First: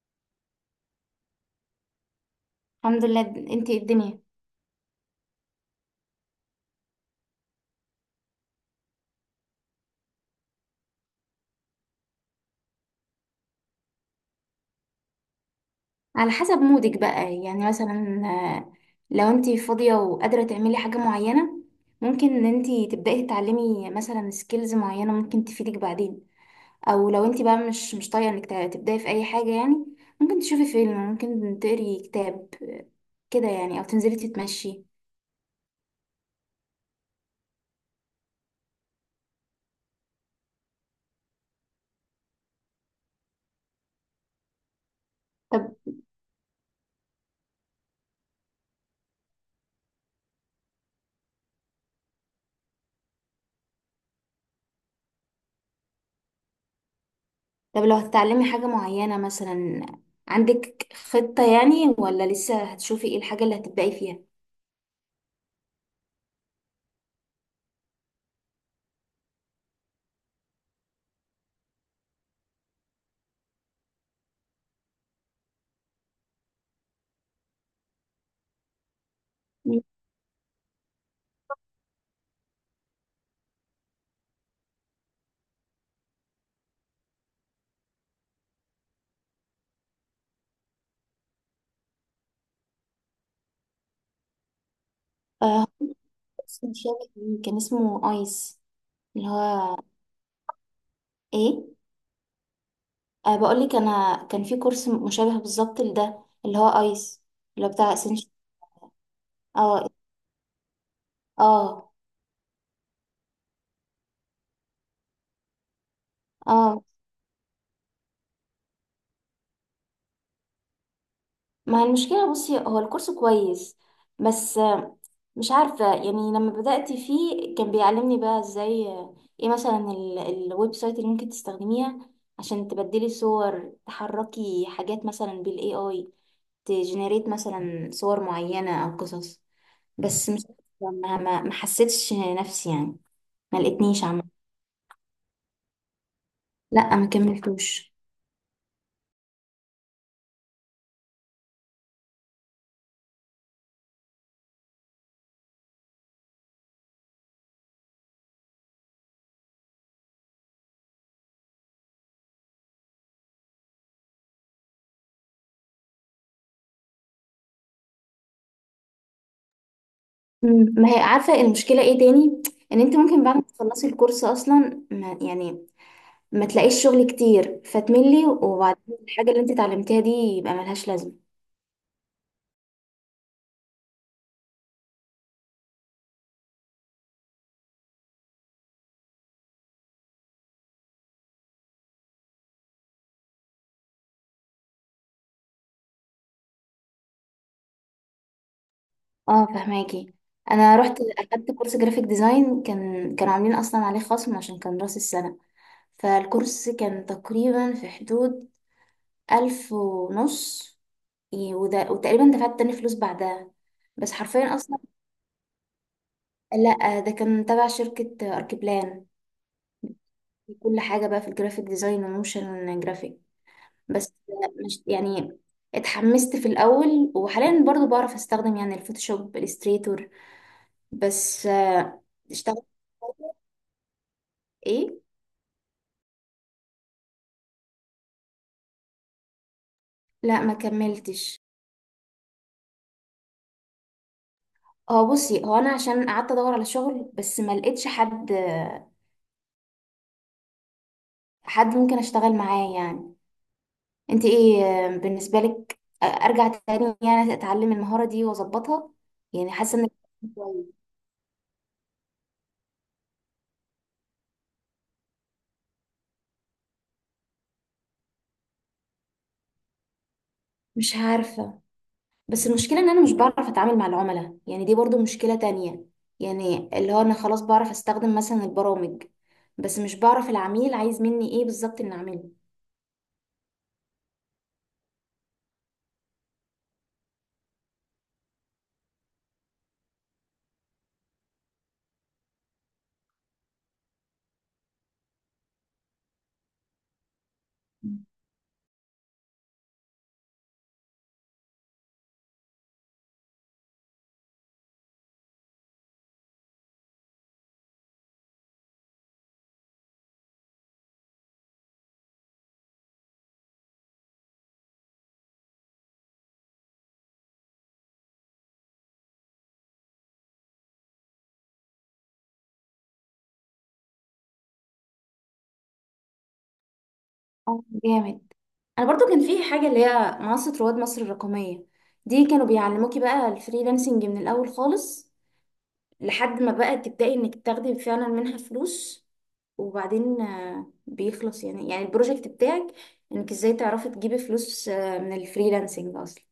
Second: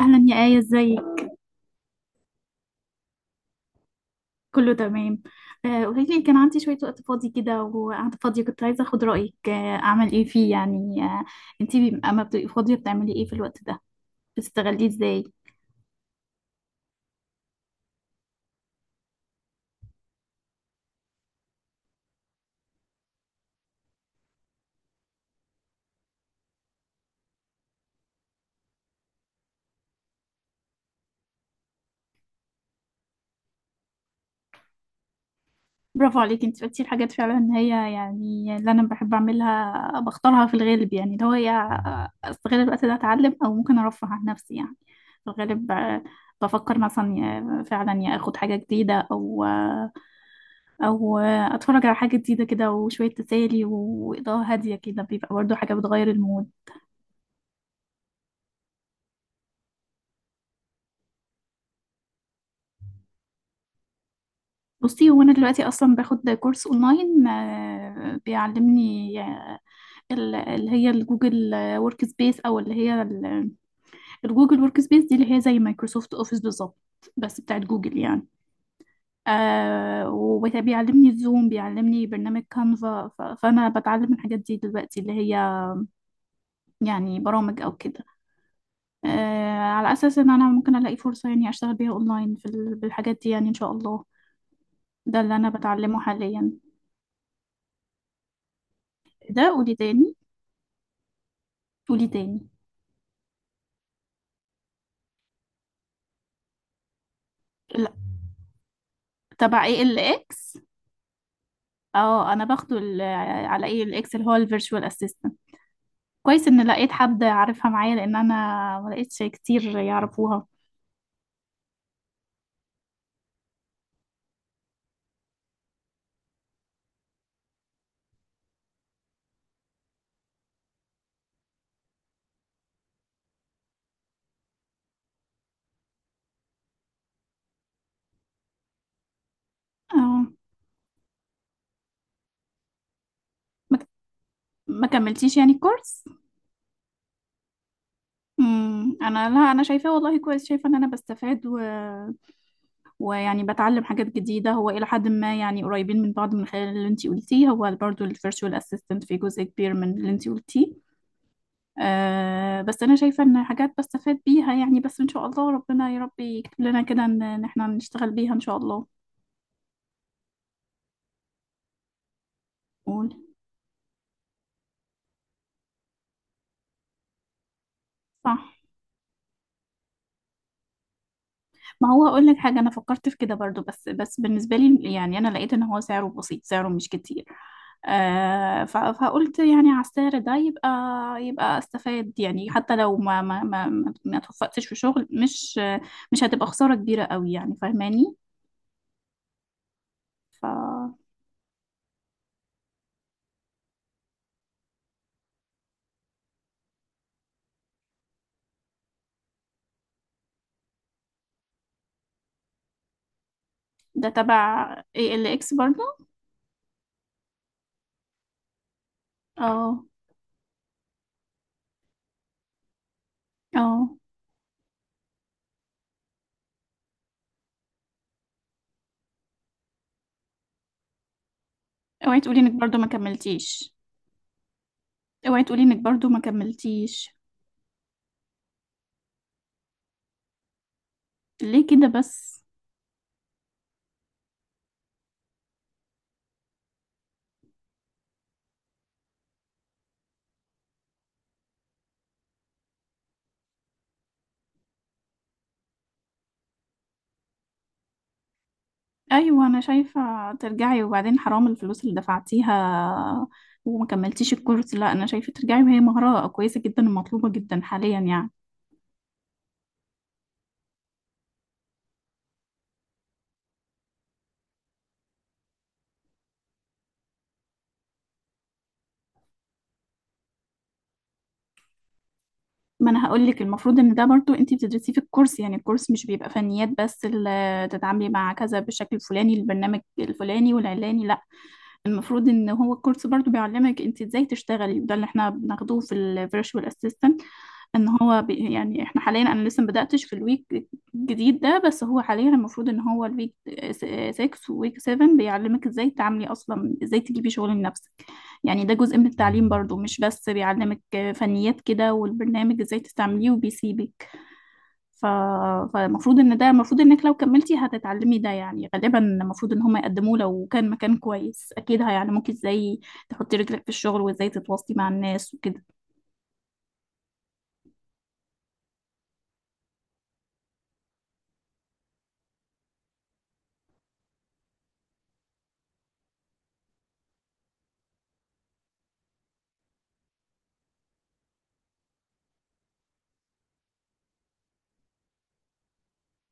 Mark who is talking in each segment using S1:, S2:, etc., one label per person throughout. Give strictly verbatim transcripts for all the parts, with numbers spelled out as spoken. S1: اهلا يا آية، ازيك؟
S2: الحمد لله. انتي ايه الدنيا؟
S1: كله تمام. آه، قولي لي، كان عندي شوية وقت فاضي كده وقاعدة فاضية، كنت عايزة اخد رأيك آه، اعمل ايه فيه يعني. آه، انتي بي- اما بتبقي فاضية بتعملي ايه في الوقت ده؟ بتستغليه ازاي؟
S2: على حسب مودك بقى، يعني مثلا آه، لو انتي فاضية وقادرة تعملي حاجة معينة، ممكن ان انتي تبدأي تتعلمي مثلا سكيلز معينة ممكن تفيدك بعدين. او لو انتي بقى مش مش طايقة انك ت- تبدأي في اي حاجة يعني، ممكن تشوفي فيلم، ممكن تقري كتاب، آه، كده يعني، او تنزلي تتمشي.
S1: برافو عليك، انت بتقولي الحاجات فعلا ان هي، يعني اللي انا بحب اعملها بختارها في الغالب، يعني اللي هو هي استغل الوقت ده اتعلم، او ممكن ارفه عن نفسي يعني. في الغالب
S2: طب
S1: آه، بفكر مثلا يا- فعلا يا اخد حاجة جديدة، او آه، او آه، اتفرج على حاجة جديدة كده، وشوية تسالي واضاءة هادية كده بيبقى برضو حاجة بتغير المود.
S2: طب لو هتتعلمي حاجة معينة مثلا، عندك خطة يعني ولا لسه هتشوفي ايه الحاجة اللي هتبدأي فيها؟
S1: بصي، هو انا دلوقتي اصلا باخد كورس اونلاين، آه، بيعلمني آه، ال- اللي هي الجوجل ورك سبيس، او اللي هي ال- الجوجل ورك سبيس دي اللي هي زي مايكروسوفت اوفيس بالظبط، بس بتاعت جوجل يعني. آه، وبيعلمني الزوم، بيعلمني برنامج كانفا. ف- فانا بتعلم الحاجات دي دلوقتي، اللي هي يعني برامج او كده، آه، على اساس ان انا ممكن الاقي فرصة يعني اشتغل بيها اونلاين في ال- بالحاجات دي يعني ان شاء الله. ده اللي انا بتعلمه حاليا.
S2: اسم شابك ليه كان اسمه ايس، اللي
S1: ده قولي
S2: هو
S1: تاني.
S2: ايه.
S1: قولي تاني.
S2: أه، بقول لك انا كان في كورس مشابه بالظبط لده، اللي هو ايس، اللي هو
S1: لا.
S2: بتاع اسنشن.
S1: تبع ايه
S2: اه،
S1: الاكس؟
S2: اه،
S1: اه، انا باخده ال- على ايه الاكس، اللي هو الفيرتشوال اسيستنت. كويس ان
S2: اه.
S1: لقيت حد عارفها معايا، لان انا ما لقيتش كتير يعرفوها.
S2: ما المشكله، بصي، هو الكورس كويس بس آه، مش عارفه يعني. لما بدات فيه كان بيعلمني بقى ازاي آه، ايه مثلا ال- الويب سايت اللي ممكن تستخدميها عشان تبدلي صور، تحركي حاجات مثلا بالاي اي، تجنريت مثلا صور معينه او قصص.
S1: اه.
S2: بس مش، ما، ما ما حسيتش نفسي يعني، ما
S1: ما
S2: لقيتنيش عامة.
S1: ما كملتيش يعني الكورس؟
S2: لا، ما كملتوش.
S1: امم انا، لا، انا شايفاه والله كويس، شايفه ان انا بستفاد، و... ويعني بتعلم حاجات جديده. هو الى حد ما يعني قريبين من بعض، من خلال اللي انتي قلتيه، هو برضو الفيرتشوال اسيستنت في جزء كبير من اللي انتي قلتيه. أه، بس انا شايفه ان حاجات بستفاد بيها يعني، بس ان شاء الله ربنا يا رب يكتب لنا كده ان إن احنا نشتغل بيها ان شاء الله.
S2: مم. ما هي عارفة المشكلة ايه تاني، ان انت
S1: قول.
S2: ممكن بعد ما تخلصي الكورس اصلا ما يعني ما تلاقيش شغل كتير فتملي،
S1: صح.
S2: وبعدين الحاجة اللي انت اتعلمتيها دي يبقى ملهاش لازمة.
S1: ما هو هقول لك حاجة، أنا فكرت في كده برضو، بس بس بالنسبة لي يعني أنا لقيت إن هو سعره بسيط، سعره مش كتير. آه، ف- فقلت يعني على السعر ده يبقى، يبقى استفاد يعني. حتى لو ما ما ما ما ما توفقتش في شغل، مش مش هتبقى خسارة كبيرة قوي يعني، فاهماني.
S2: اه، فهماكي.
S1: ف.
S2: انا رحت اخدت كورس جرافيك ديزاين، كان كانوا عاملين اصلا عليه خصم عشان كان راس السنة، فالكورس كان تقريبا في حدود ألف ونص. إيه، وده وتقريبا دفعت تاني فلوس بعدها
S1: ده
S2: بس حرفيا
S1: تبع
S2: أصلا.
S1: اي ال اكس برضو؟
S2: لأ، ده كان تبع شركة أركيبلان،
S1: اه.
S2: كل حاجة بقى في الجرافيك ديزاين وموشن جرافيك.
S1: اه.
S2: بس مش يعني، اتحمست في الأول، وحاليا برضو بعرف أستخدم يعني الفوتوشوب، الإليستريتور، بس آه،
S1: اوعي تقولي انك
S2: اشتغلت
S1: برضو ما كملتيش.
S2: ايه.
S1: اوعي تقولي انك برضو ما كملتيش.
S2: لا، ما كملتش.
S1: ليه كده بس؟
S2: هو بصي، هو انا عشان قعدت ادور على شغل بس ما لقيتش حد، حد ممكن اشتغل معاه يعني. انت ايه آه، بالنسبة لك، آه، ارجع تاني يعني اتعلم المهارة دي واظبطها؟
S1: ايوه
S2: يعني
S1: انا
S2: حاسة انك
S1: شايفه ترجعي،
S2: كويس.
S1: وبعدين حرام الفلوس اللي دفعتيها وما كملتيش الكورس. لا انا شايفه ترجعي، وهي مهاره كويسه جدا ومطلوبه جدا حاليا يعني.
S2: مش عارفة، بس المشكلة ان انا مش بعرف اتعامل مع العملاء، يعني دي برضو مشكلة تانية. يعني اللي هو انا خلاص بعرف استخدم مثلا البرامج، بس مش بعرف العميل عايز مني ايه بالظبط ان اعمله.
S1: ما انا هقول لك، المفروض ان ده برضو انت بتدرسيه في الكورس، يعني الكورس مش بيبقى فنيات بس اللي تتعاملي مع كذا بالشكل الفلاني، البرنامج الفلاني والعلاني، لا. المفروض ان هو الكورس برضو بيعلمك انت ازاي تشتغلي، وده اللي احنا بناخدوه في الفيرتشوال اسيستنت. ان هو بي يعني، احنا حاليا، انا لسه ما بداتش في الويك الجديد ده، بس هو حاليا المفروض ان هو الويك ستة وويك سبعة بيعلمك ازاي تعملي، اصلا ازاي تجيبي شغل لنفسك. يعني ده جزء من التعليم برضو، مش بس بيعلمك فنيات كده والبرنامج ازاي تستعمليه وبيسيبك. ف. فالمفروض ان ده، المفروض انك لو كملتي هتتعلمي ده يعني، غالبا المفروض ان هم يقدموه. لو كان مكان كويس اكيد هيعلموك ازاي تحطي رجلك في الشغل وازاي تتواصلي مع الناس وكده.
S2: اه جامد. انا برضو كان في حاجة اللي هي منصة رواد مصر الرقمية، دي كانوا بيعلموكي بقى الفريلانسنج من الاول خالص لحد ما بقى تبدأي انك تاخدي فعلا منها فلوس، وبعدين آه، بيخلص يعني، يعني البروجكت بتاعك، انك ازاي تعرفي تجيبي فلوس آه، من الفريلانسنج اصلا.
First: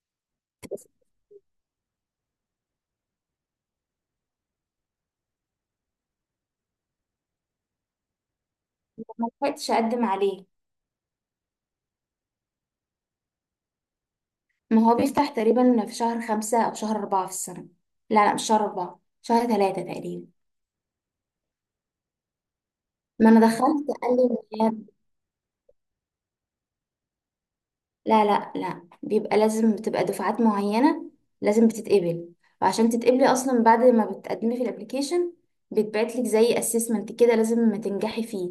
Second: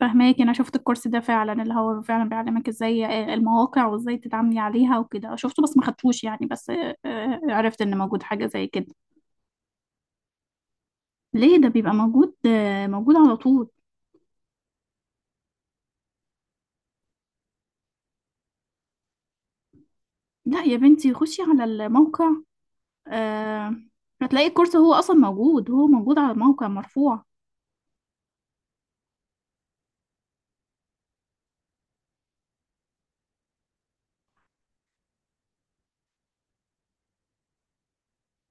S1: فهماكي، انا شفت الكورس ده فعلا، اللي هو فعلا بيعلمك ازاي آه، المواقع وازاي تتعاملي عليها وكده، شفته بس ما خدتوش يعني. بس آه، آه، عرفت ان موجود حاجة زي كده.
S2: ما لحقتش اقدم عليه.
S1: ليه؟ ده بيبقى موجود آه، موجود على طول.
S2: ما هو بيفتح تقريبا في شهر خمسة او شهر اربعة في السنة. لا لا، مش شهر اربعة، شهر ثلاثة تقريبا.
S1: لا يا بنتي، خشي على الموقع،
S2: ما انا
S1: آه،
S2: دخلت قال
S1: هتلاقي
S2: لي
S1: الكورس هو اصلا موجود، هو موجود على الموقع مرفوع.
S2: لا لا لا، بيبقى لازم بتبقى دفعات معينة لازم بتتقبل، وعشان تتقبلي أصلا بعد ما بتقدمي في الابليكيشن بيتبعتلك زي assessment كده لازم تنجحي فيه.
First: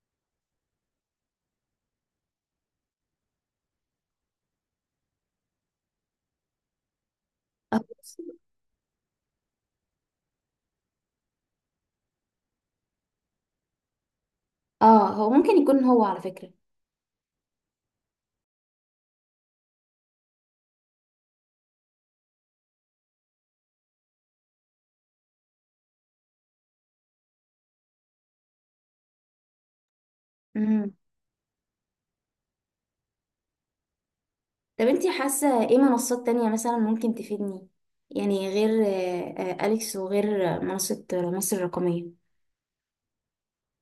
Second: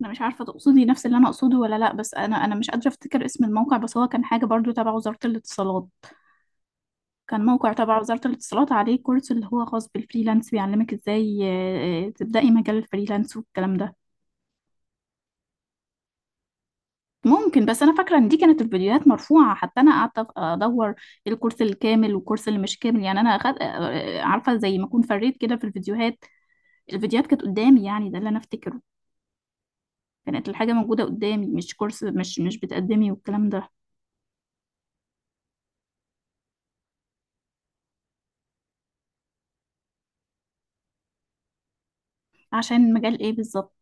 S1: انا مش عارفة تقصدي نفس اللي انا اقصده ولا لا، بس انا انا مش قادرة افتكر اسم الموقع، بس هو كان حاجة برضو تبع وزارة الاتصالات. كان موقع
S2: اه،
S1: تبع وزارة الاتصالات عليه كورس اللي هو خاص بالفريلانس، بيعلمك ازاي آه، آه، تبدأي مجال الفريلانس والكلام ده.
S2: آه، هو ممكن يكون هو على فكرة.
S1: ممكن، بس انا فاكره ان دي كانت الفيديوهات مرفوعه، حتى انا قعدت أف- ادور الكورس الكامل والكورس اللي مش كامل يعني. انا أخد آه، عارفه زي ما اكون فريت كده في الفيديوهات. الفيديوهات كانت قدامي يعني، ده اللي انا افتكره. كانت الحاجه
S2: مم.
S1: موجوده قدامي، مش كورس مش مش بتقدمي والكلام ده.
S2: طب انتي حاسة ايه منصات تانية مثلا ممكن تفيدني، يعني غير آه، آه، أليكس وغير آه، منصة مصر الرقمية؟
S1: عشان مجال ايه بالظبط؟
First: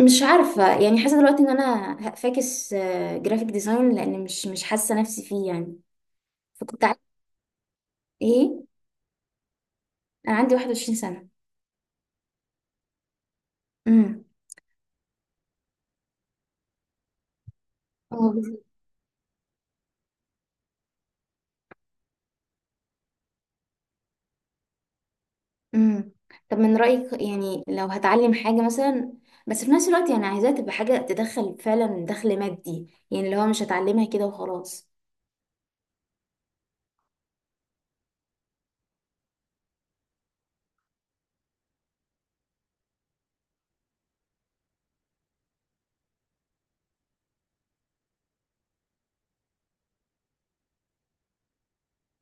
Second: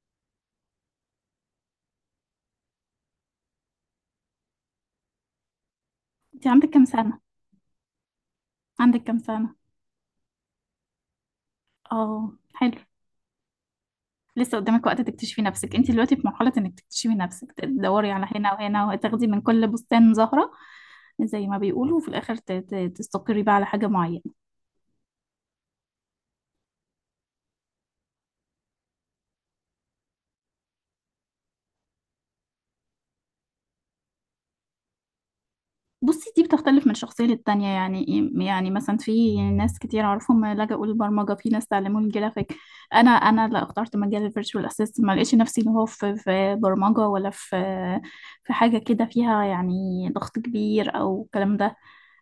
S2: مش عارفة يعني، حاسة دلوقتي ان انا فاكس جرافيك ديزاين لان مش مش حاسة نفسي فيه يعني.
S1: انت عندك
S2: فكنت
S1: كام
S2: عايزة
S1: سنه؟
S2: ايه.
S1: عندك كام سنه؟
S2: انا عندي واحد وعشرين سنة.
S1: اه حلو.
S2: امم.
S1: لسه قدامك وقت تكتشفي نفسك، انت دلوقتي في مرحلة انك تكتشفي نفسك، تدوري على
S2: اه
S1: هنا
S2: بالظبط.
S1: وهنا، وتاخدي من كل بستان زهرة زي ما بيقولوا، وفي الاخر ت- ت- تستقري بقى على حاجة معينة.
S2: امم. طب من رأيك يعني لو هتعلم حاجة مثلا، بس في نفس الوقت يعني عايزاها تبقى حاجة تدخل فعلا دخل مادي، يعني اللي هو مش هتعلمها كده وخلاص.
S1: بصي، دي بتختلف من شخصية للتانية يعني إيه؟ يعني مثلا في ناس كتير اعرفهم لجأوا للبرمجة، في ناس تعلموا الجرافيك. انا، انا لا اخترت مجال الفيرتشوال اسيست، ما لقيتش نفسي اللي هو في في برمجة ولا في في حاجة كده فيها يعني ضغط كبير او الكلام ده.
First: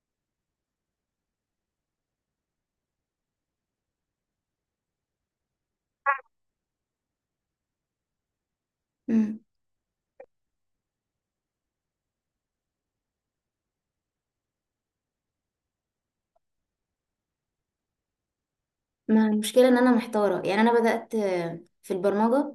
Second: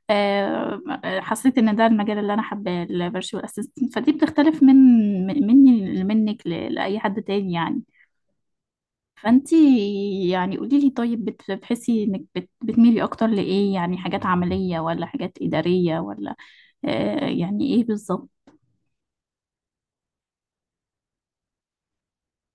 S1: آه، حسيت ان ده المجال اللي انا حباه، الفيرتشوال اسيستنت. فدي بتختلف من من- مني منك ل- لاي حد تاني يعني.
S2: امم.
S1: فانتي، يعني قولي لي طيب، بت- بتحسي انك بت- بتميلي اكتر لايه؟ يعني حاجات عملية ولا حاجات ادارية ولا آه، يعني ايه بالظبط؟
S2: ما المشكلة ان انا محتارة يعني. انا بدأت آه، في البرمجة،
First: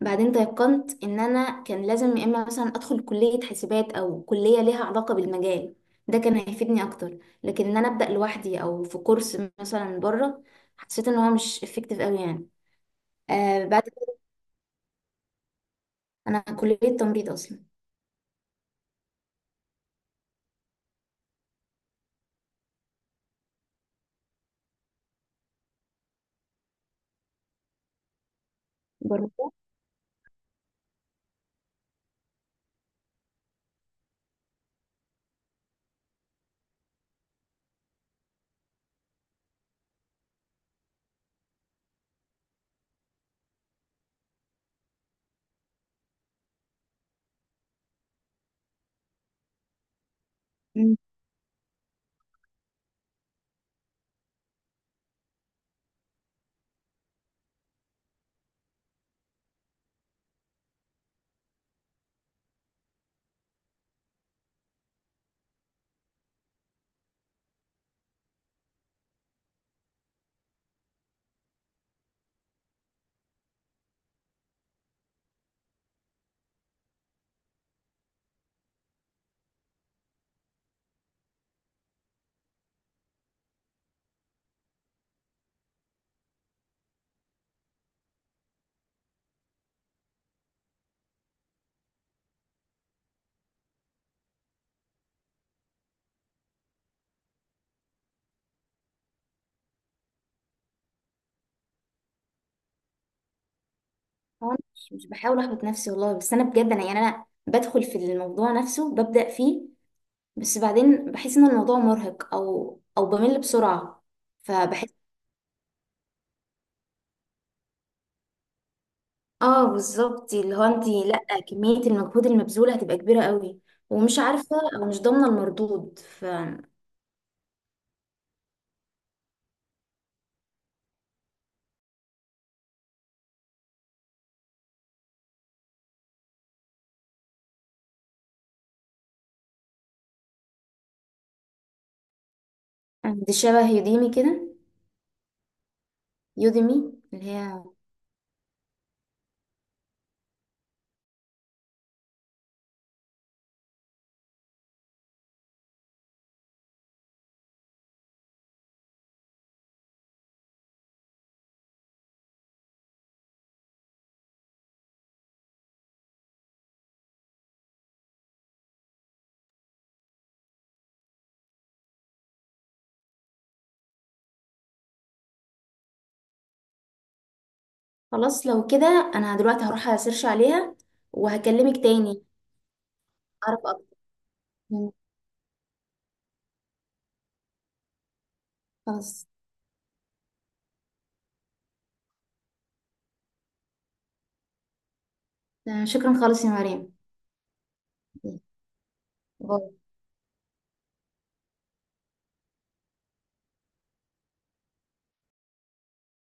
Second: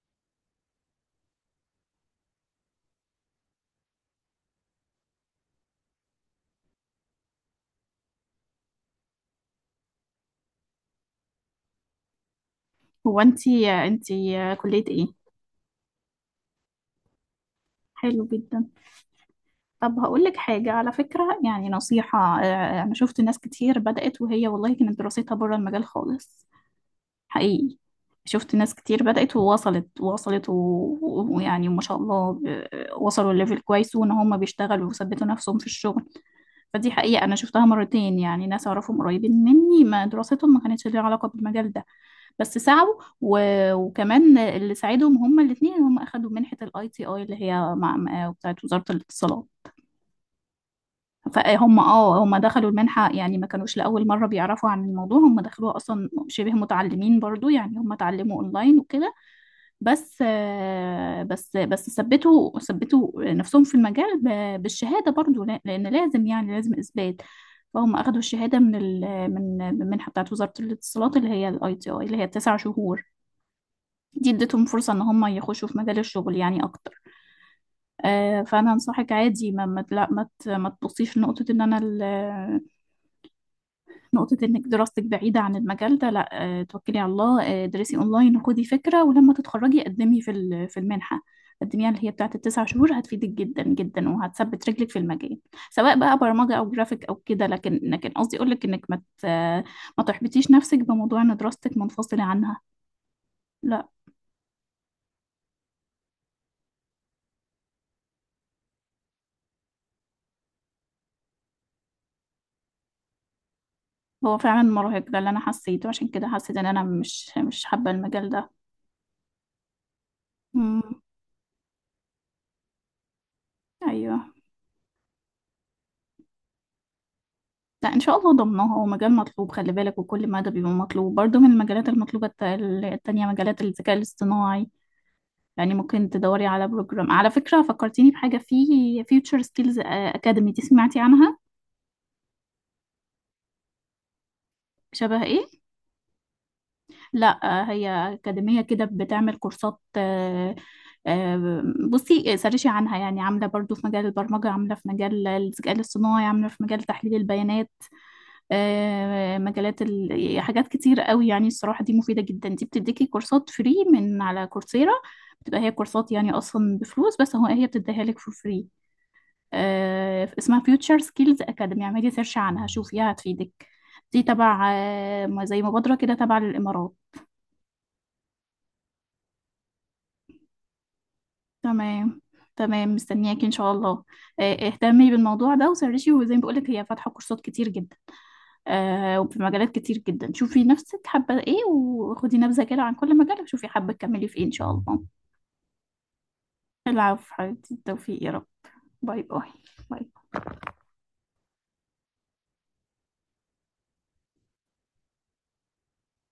S2: بعدين تيقنت ان انا كان لازم يا اما مثلا ادخل كلية حسابات او كلية ليها علاقة بالمجال، ده كان هيفيدني اكتر. لكن ان انا ابدأ لوحدي او في كورس مثلا بره، حسيت ان هو مش افكتيف قوي يعني.
S1: هو
S2: آه
S1: انتي،
S2: بعد.
S1: انتي كلية ايه؟
S2: انا كليه تمريض اصلا.
S1: حلو جدا. طب هقول لك حاجة على فكرة، يعني نصيحة، آه، انا شفت ناس كتير بدأت وهي والله كانت دراستها بره المجال خالص، حقيقي. شفت ناس كتير بدأت
S2: برضه.
S1: ووصلت ووصلت و- و- ويعني ما شاء الله، ب، وصلوا لليفل كويس وان هم بيشتغلوا وثبتوا نفسهم في الشغل. فدي حقيقة انا شفتها مرتين، يعني ناس اعرفهم قريبين مني ما دراستهم ما كانتش ليها علاقة بالمجال ده، بس سعوا. و، وكمان اللي ساعدهم هم الاثنين، هم اخدوا منحة الاي تي اي اللي هي مع مع- بتاعت وزارة الاتصالات.
S2: مم.
S1: فهم اه، هم دخلوا المنحة يعني، ما كانوش لأول مرة بيعرفوا عن الموضوع، هم دخلوها أصلا شبه متعلمين برضو يعني، هم اتعلموا أونلاين وكده. بس آه، بس بس ثبتوا، ثبتوا نفسهم في المجال ب- بالشهادة برضو، لا- لأن لازم يعني لازم إثبات. فهم أخدوا الشهادة من ال من من المنحة بتاعت وزارة الاتصالات، اللي هي الاي تي اي، اللي هي التسع شهور دي، ادتهم فرصة إن هم يخشوا في مجال الشغل يعني أكتر. آه، فأنا أنصحك عادي، ما ما لا ما ت- ما تبصيش لنقطة إن أنا، نقطة إنك دراستك بعيدة عن المجال ده، لا. آه، توكلي على الله، آه، درسي أونلاين وخدي فكرة، ولما تتخرجي قدمي في ال- في المنحة، قدميها، اللي هي بتاعة التسع شهور، هتفيدك جدا جدا، وهتثبت رجلك في المجال، سواء بقى برمجة أو جرافيك أو كده. لكن لكن قصدي أقولك إنك ما ت- آه، ما تحبطيش نفسك بموضوع إن دراستك منفصلة عنها، لا.
S2: هو أنا مش مش بحاول احبط نفسي والله، بس انا بجد انا يعني انا بدخل في الموضوع نفسه ببدأ فيه، بس بعدين بحس ان الموضوع مرهق، او او بمل بسرعة.
S1: هو فعلا
S2: فبحس،
S1: مرهق، ده اللي أنا حسيته، عشان كده حسيت إن أنا مش مش حابة المجال ده.
S2: اه بالظبط اللي هو انت
S1: مم.
S2: لا، كمية المجهود المبذول هتبقى كبيرة قوي، ومش
S1: أيوه.
S2: عارفة او مش ضامنة المردود، ف
S1: لا ان شاء الله ضمنها، هو مجال مطلوب خلي بالك، وكل مادة بيبقى مطلوب برضه. من المجالات المطلوبة الت- التانية مجالات الذكاء الاصطناعي. يعني ممكن تدوري على بروجرام، على فكرة فكرتيني بحاجة، في فيوتشر سكيلز اكاديمي، دي سمعتي عنها؟
S2: دي شبه يوديمي كده.
S1: شبه ايه؟
S2: يوديمي. اللي
S1: لا آه،
S2: هي،
S1: هي أكاديمية كده بتعمل كورسات. آه، آه، بصي سرشي عنها يعني، عاملة برضو في مجال البرمجة، عاملة في مجال الذكاء الاصطناعي، عاملة في مجال تحليل البيانات، آه، مجالات، ال... يعني حاجات كتير قوي يعني، الصراحة دي مفيدة جدا. دي بتديكي كورسات فري من على كورسيرا، بتبقى هي كورسات يعني أصلا بفلوس، بس هو هي بتديها لك فور فري. آه، اسمها فيوتشر سكيلز أكاديمي، اعملي سيرش عنها شوفيها هتفيدك. دي تبع آه، ما- زي مبادرة كده تبع للإمارات.
S2: خلاص. لو كده انا دلوقتي هروح اسيرش عليها وهكلمك
S1: تمام.
S2: تاني.
S1: تمام مستنياكي إن
S2: اعرف
S1: شاء
S2: اكتر.
S1: الله. آه،
S2: مم.
S1: اهتمي بالموضوع ده وسرشي، وزي ما بقولك هي فاتحة كورسات كتير جدا، آه،
S2: خلاص،
S1: وفي مجالات كتير جدا، شوفي نفسك حابة ايه، وخدي نبذة كده عن كل مجال، وشوفي حابة تكملي في ايه ان شاء الله.
S2: آه، شكرا خالص يا مريم.
S1: العفو حبيبتي، التوفيق يا رب. باي باي.
S2: باي.
S1: باي.